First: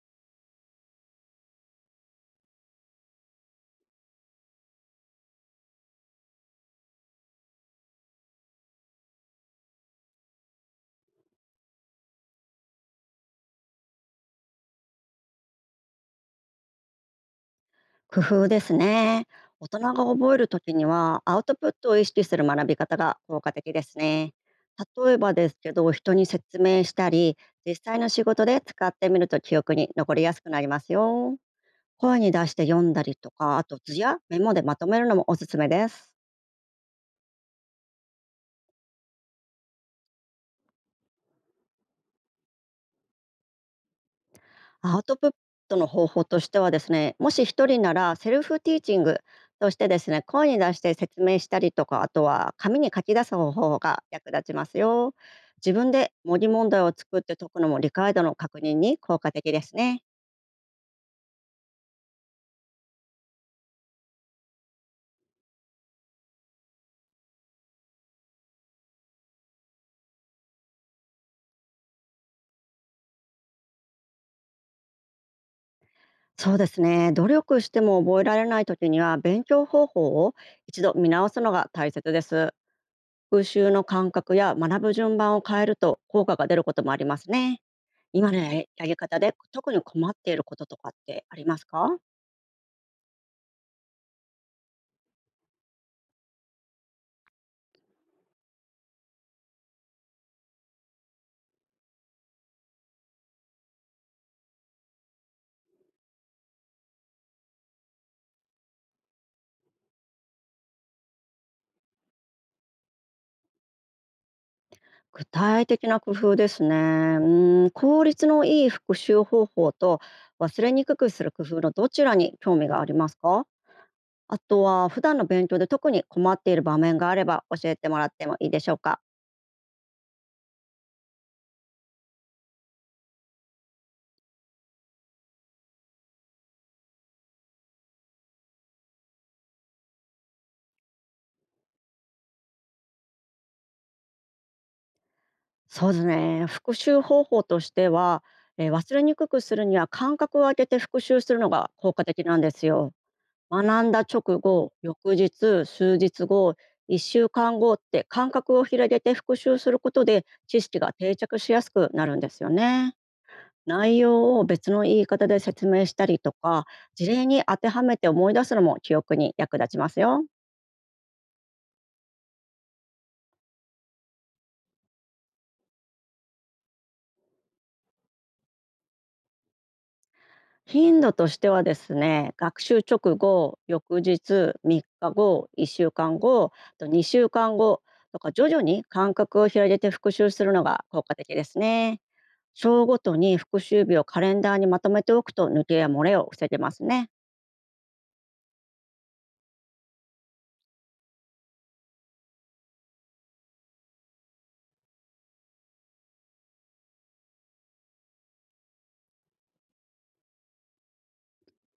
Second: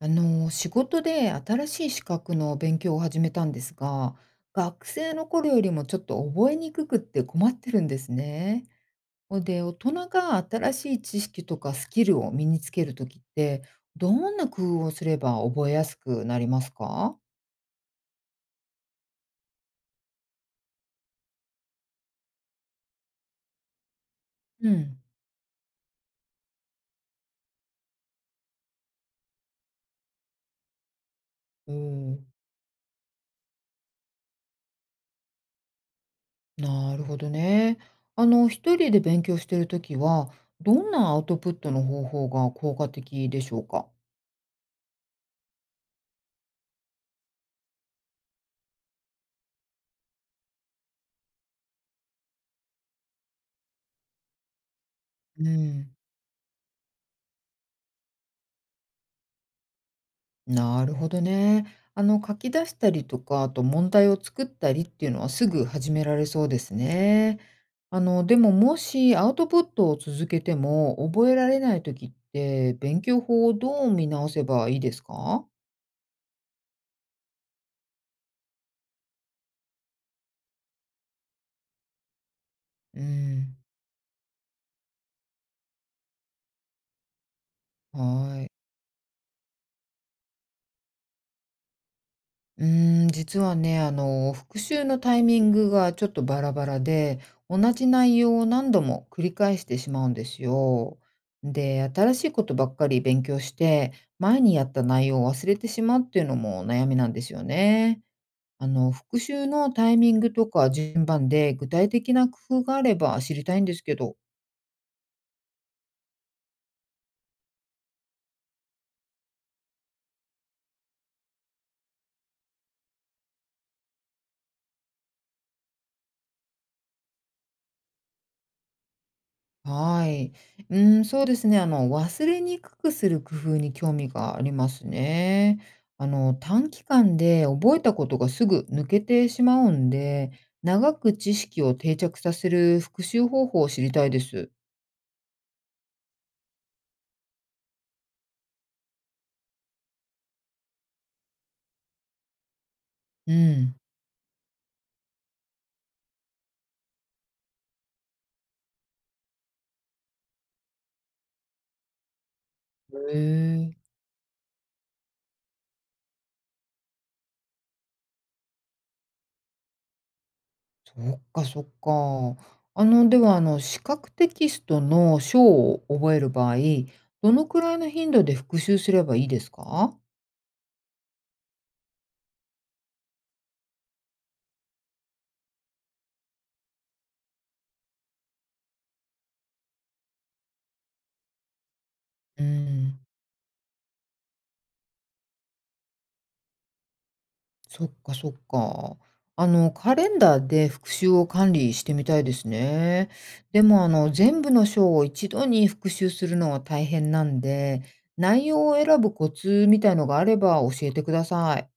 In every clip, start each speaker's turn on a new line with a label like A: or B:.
A: 仕事で新しい資格の勉強を始めたんですが、学生の頃よりもちょっと覚えにくくって困ってるんですね。ほんで、大人が新しい知識とかスキルを身につけるときって、どんな工夫をすれば覚えやすくなりますか？
B: 工夫ですね。大人が覚えるときには、アウトプットを意識する学び方が効果的ですね。
A: うん。
B: 例えばですけど、人に説明したり、実際の仕事で使ってみると記憶に残りやすくなりますよ。
A: おー、
B: 声に出して読んだりとか、あと図やメモでまとめるのもおすすめです。
A: なるほどね。一人で勉強してるときは、どんなアウトプットの方法が効果的でしょうか？
B: アウトプットの方法としてはですね、もし一人ならセルフティーチングとしてですね、声に出して説明したりとか、あとは紙に書き出す方法が役立ちますよ。
A: う
B: 自分
A: ん。
B: で模擬問題を作って解くのも理解度の確認に効果的ですね。
A: なるほどね。書き出したりとか、あと問題を作ったりっていうのはすぐ始められそうですね。でも、もしアウトプットを続けても覚えられない時って、勉強法をどう見直せばいいですか？
B: そうですね、努力しても覚えられない時には勉強方法を一度見直すのが大切です。
A: う
B: 復
A: ん。
B: 習の感覚や学ぶ順番を変えると効果が出ることもありますね。今の
A: は
B: や
A: い。
B: りやり方で特に困っていることとかってありますか？
A: うーん、実はね、復習のタイミングがちょっとバラバラで、同じ内容を何度も繰り返してしまうんですよ。で、新しいことばっかり勉強して、前にやった内容を忘れてしまうっていうのも悩みなんですよね。復習のタイミングとか順番で具体的な工夫があれば知りたいんですけど。
B: 具体的な工夫ですね。効率のいい復習方法と忘れにくくする工夫のどちらに興味がありますか？あとは普段の勉強で特に困っている場面があれば教えてもらってもいいでしょうか？
A: はい。うん、そうですね。忘れにくくする工夫に興味がありますね。短期間で覚えたことがすぐ抜けてしまうんで、長く知識を定着させる復習方法を知りたいです。
B: そうですね。復習方法としては、忘れにくくするには間隔を空けて復習するのが効果的なんですよ。
A: うん。
B: 学んだ直後、翌日、数日後、1週間後って間隔を広げて復習することで知識が定着しやすくなるんですよね。
A: へえ。
B: 内容を別の言い方で説明したりとか、事例に当てはめて思い出すのも記憶に役立ちますよ。
A: そっか、そっか。では、視覚テキストの章を覚える場合、どのくらいの頻度で復習すればいいですか？
B: 頻度としてはですね、学習直後、翌日、3日後、1週間後、あと2週間後とか徐々に間隔を広げて復習するのが効果的ですね。
A: う
B: 章ご
A: ん。
B: とに復習日をカレンダーにまとめておくと抜けや漏れを防げますね。
A: そっか、そっか。カレンダーで復習を管理してみたいですね。でも、全部の章を一度に復習するのは大変なんで、内容を選ぶコツみたいのがあれば教えてください。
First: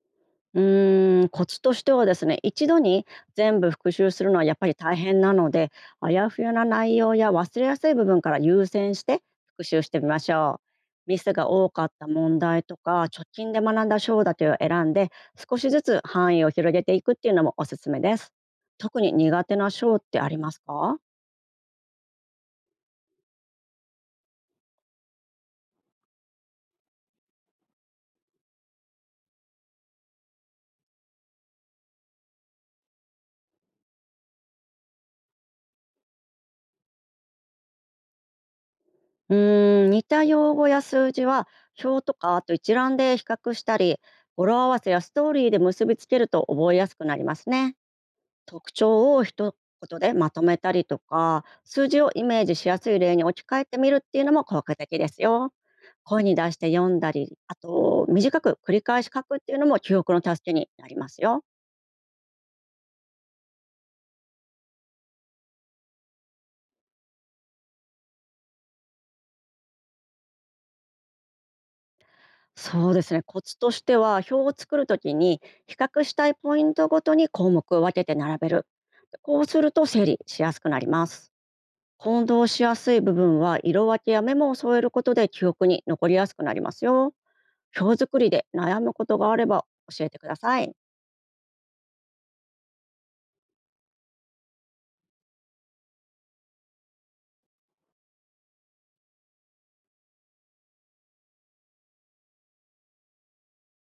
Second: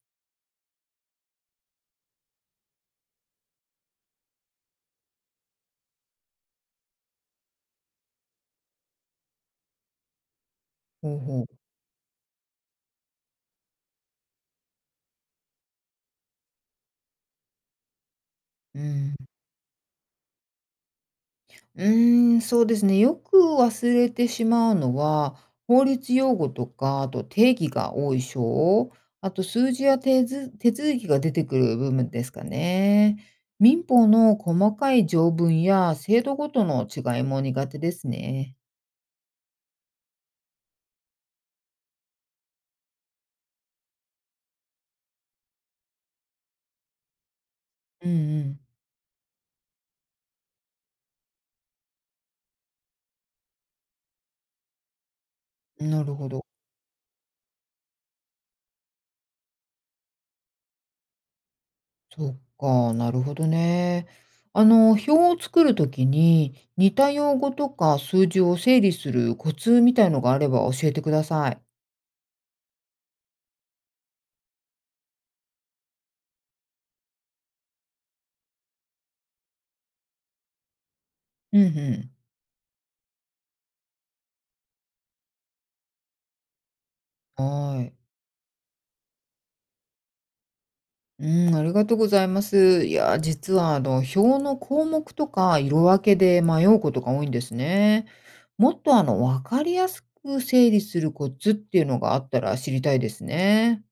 B: コツとしてはですね、一度に全部復習するのはやっぱり大変なので、あやふやな内容や忘れやすい部分から優先して復習してみましょう。
A: ほ
B: ミ
A: う
B: ス
A: ほ
B: が
A: う。
B: 多かった問題とか直近で学んだ章だけを選んで少しずつ範囲を広げていくっていうのもおすすめです。
A: う
B: 特に
A: ん。
B: 苦手な章ってありますか？
A: うーん、そうですね。よく忘れてしまうのは、法律用語とか、あと定義が多い章、あと数字や手ず手続きが出てくる部分ですかね。民法の細かい条文や制度ごとの違いも苦手ですね。
B: 似た用語や数字は表とかあと一覧で比較したり、語呂合わせやストーリーで結びつけると覚えやすくなりますね。
A: うん
B: 特徴を一言でまとめたりとか、数字をイメージしやすい例に置き換えてみるっていうのも効果的ですよ。
A: うん。なる
B: 声
A: ほ
B: に
A: ど。
B: 出して読んだり、あと短く繰り返し書くっていうのも記憶の助けになりますよ。
A: そっか、なるほどね。表を作るときに似た用語とか数字を整理するコツみたいのがあれば教えてください。
B: そうですね、コツとしては表を作るときに、比較したいポイントごとに項目を分けて並べる。こうすると整理しやすくなります。
A: うんうん。
B: 混同しやすい部分は色分けやメモを添えることで記憶に残りやすくなりますよ。
A: はい。
B: 表作りで悩むことがあれば教えてください。
A: うん、ありがとうございます。いや、実は表の項目とか色分けで迷うことが多いんですね。もっと分かりやすく整理するコツっていうのがあったら知りたいですね。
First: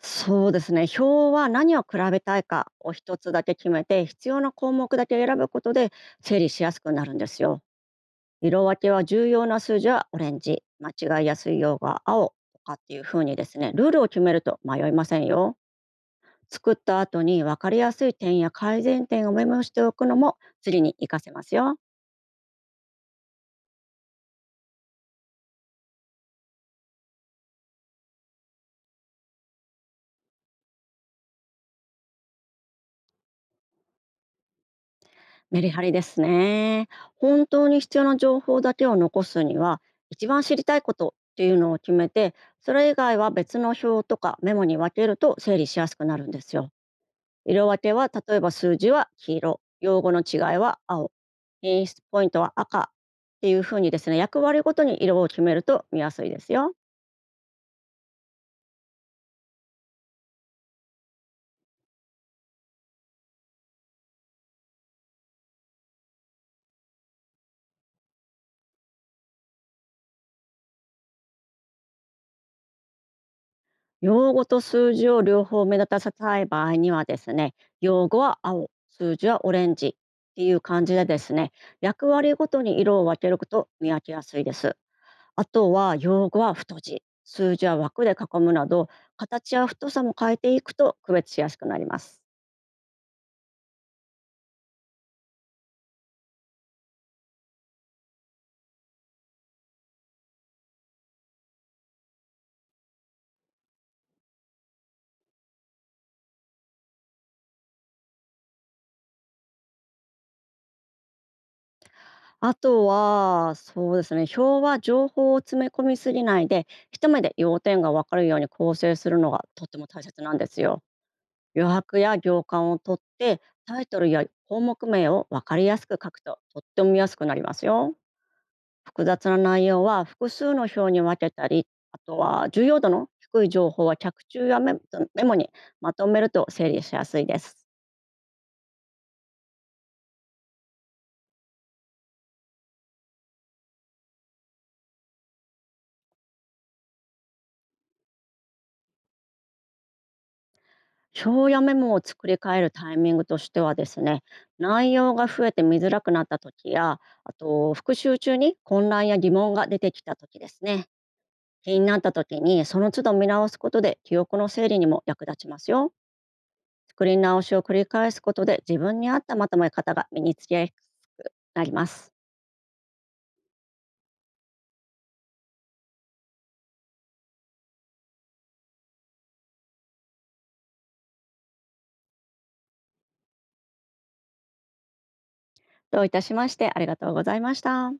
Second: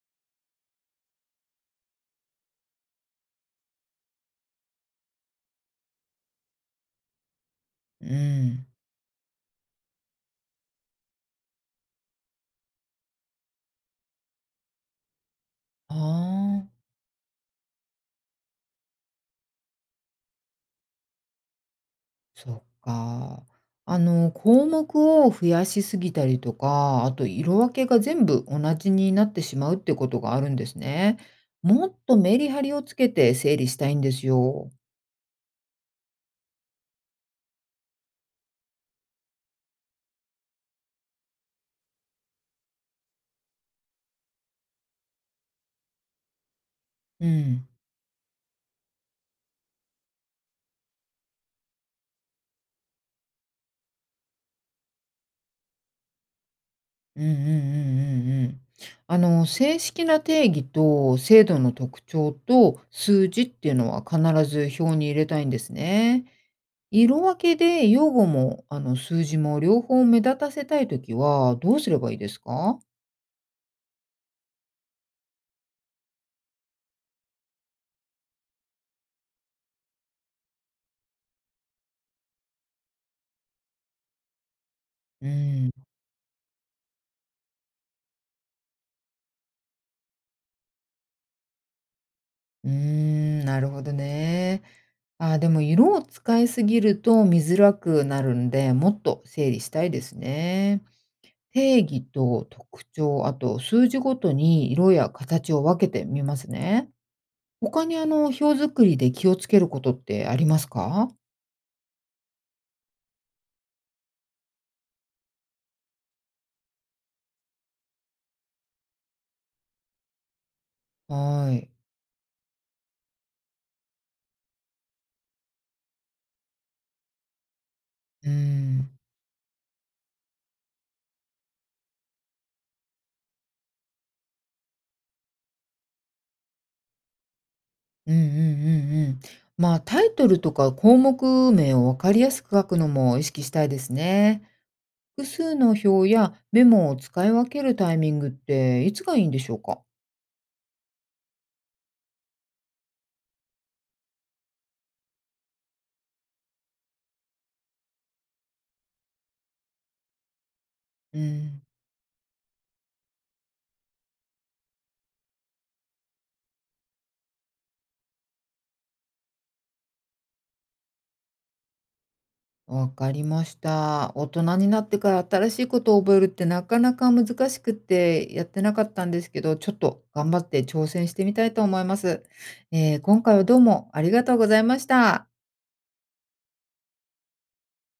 B: そうですね。表は何を比べたいかを一つだけ決めて必要な項目だけ選ぶことで整理しやすくなるんですよ。
A: う
B: 色
A: ん。
B: 分けは重要な数字はオレンジ、間違いやすい用が青とかっていう風にですね、ルールを決めると迷いませんよ。
A: ああ、
B: 作った後に分かりやすい点や改善点をメモしておくのも釣りに活かせますよ。
A: そっか。項目を増やしすぎたりとか、あと色分けが全部同じになってしまうってことがあるんですね。もっとメリハリをつけて整理したいんですよ。
B: メリハリですね。本当に必要な情報だけを残すには、一番知りたいことっていうのを決めて、それ以外は別の表とかメモに分けると整理しやすくなるんですよ。
A: うん。
B: 色分けは例えば数字は黄色、用語の違いは青、演出ポイントは赤っていうふうにですね、役割ごとに色を決めると見やすいですよ。
A: うんうんうんうんうん。正式な定義と制度の特徴と数字っていうのは必ず表に入れたいんですね。色分けで用語も数字も両方目立たせたいときはどうすればいいですか？
B: 用語と数字を両方目立たせたい場合にはですね、用語は青、数字はオレンジっていう感じでですね、役割ごとに色を分けると見分けやすいです。
A: う
B: あと
A: ん。
B: は用語は太字、数字は枠で囲むなど、形や太さも変えていくと区別しやすくなります。
A: うーん、なるほどね。あー、でも色を使いすぎると見づらくなるんで、もっと整理したいですね。定義と特徴、あと数字ごとに色や形を分けてみますね。他に表作りで気をつけることってありますか？
B: あとは、そうですね、表は情報を詰め込みすぎないで、一目で要点がわかるように構成するのがとっても大切なんですよ。
A: は
B: 余
A: い。
B: 白や行間を取って、タイトルや項目名をわかりやすく書くととっても見やすくなりますよ。
A: うーん。
B: 複雑な内容は複数の表に分けたり、あとは重要度の低い情報は脚注やメモにまとめると整理しやすいです。
A: うんうんうんうん。まあ、タイトルとか項目名を分かりやすく書くのも意識したいですね。複数の表やメモを使い分けるタイミングっていつがいいんでしょうか？
B: 表やメモを作り変えるタイミングとしてはですね、内容が増えて見づらくなった時や、あと復習中に混乱や疑問が出てきた時ですね。
A: うん。
B: 気になった時にその都度見直すことで記憶の整理にも役立ちますよ。作り直しを繰り返すことで自分に合ったまとめ方が身につきやすくなります。
A: わかりました。大人になってから新しいことを覚えるってなかなか難しくってやってなかったんですけど、ちょっと頑張って挑戦してみたいと思います。今回はどうもありがとうございました。
B: どういたしまして、ありがとうございました。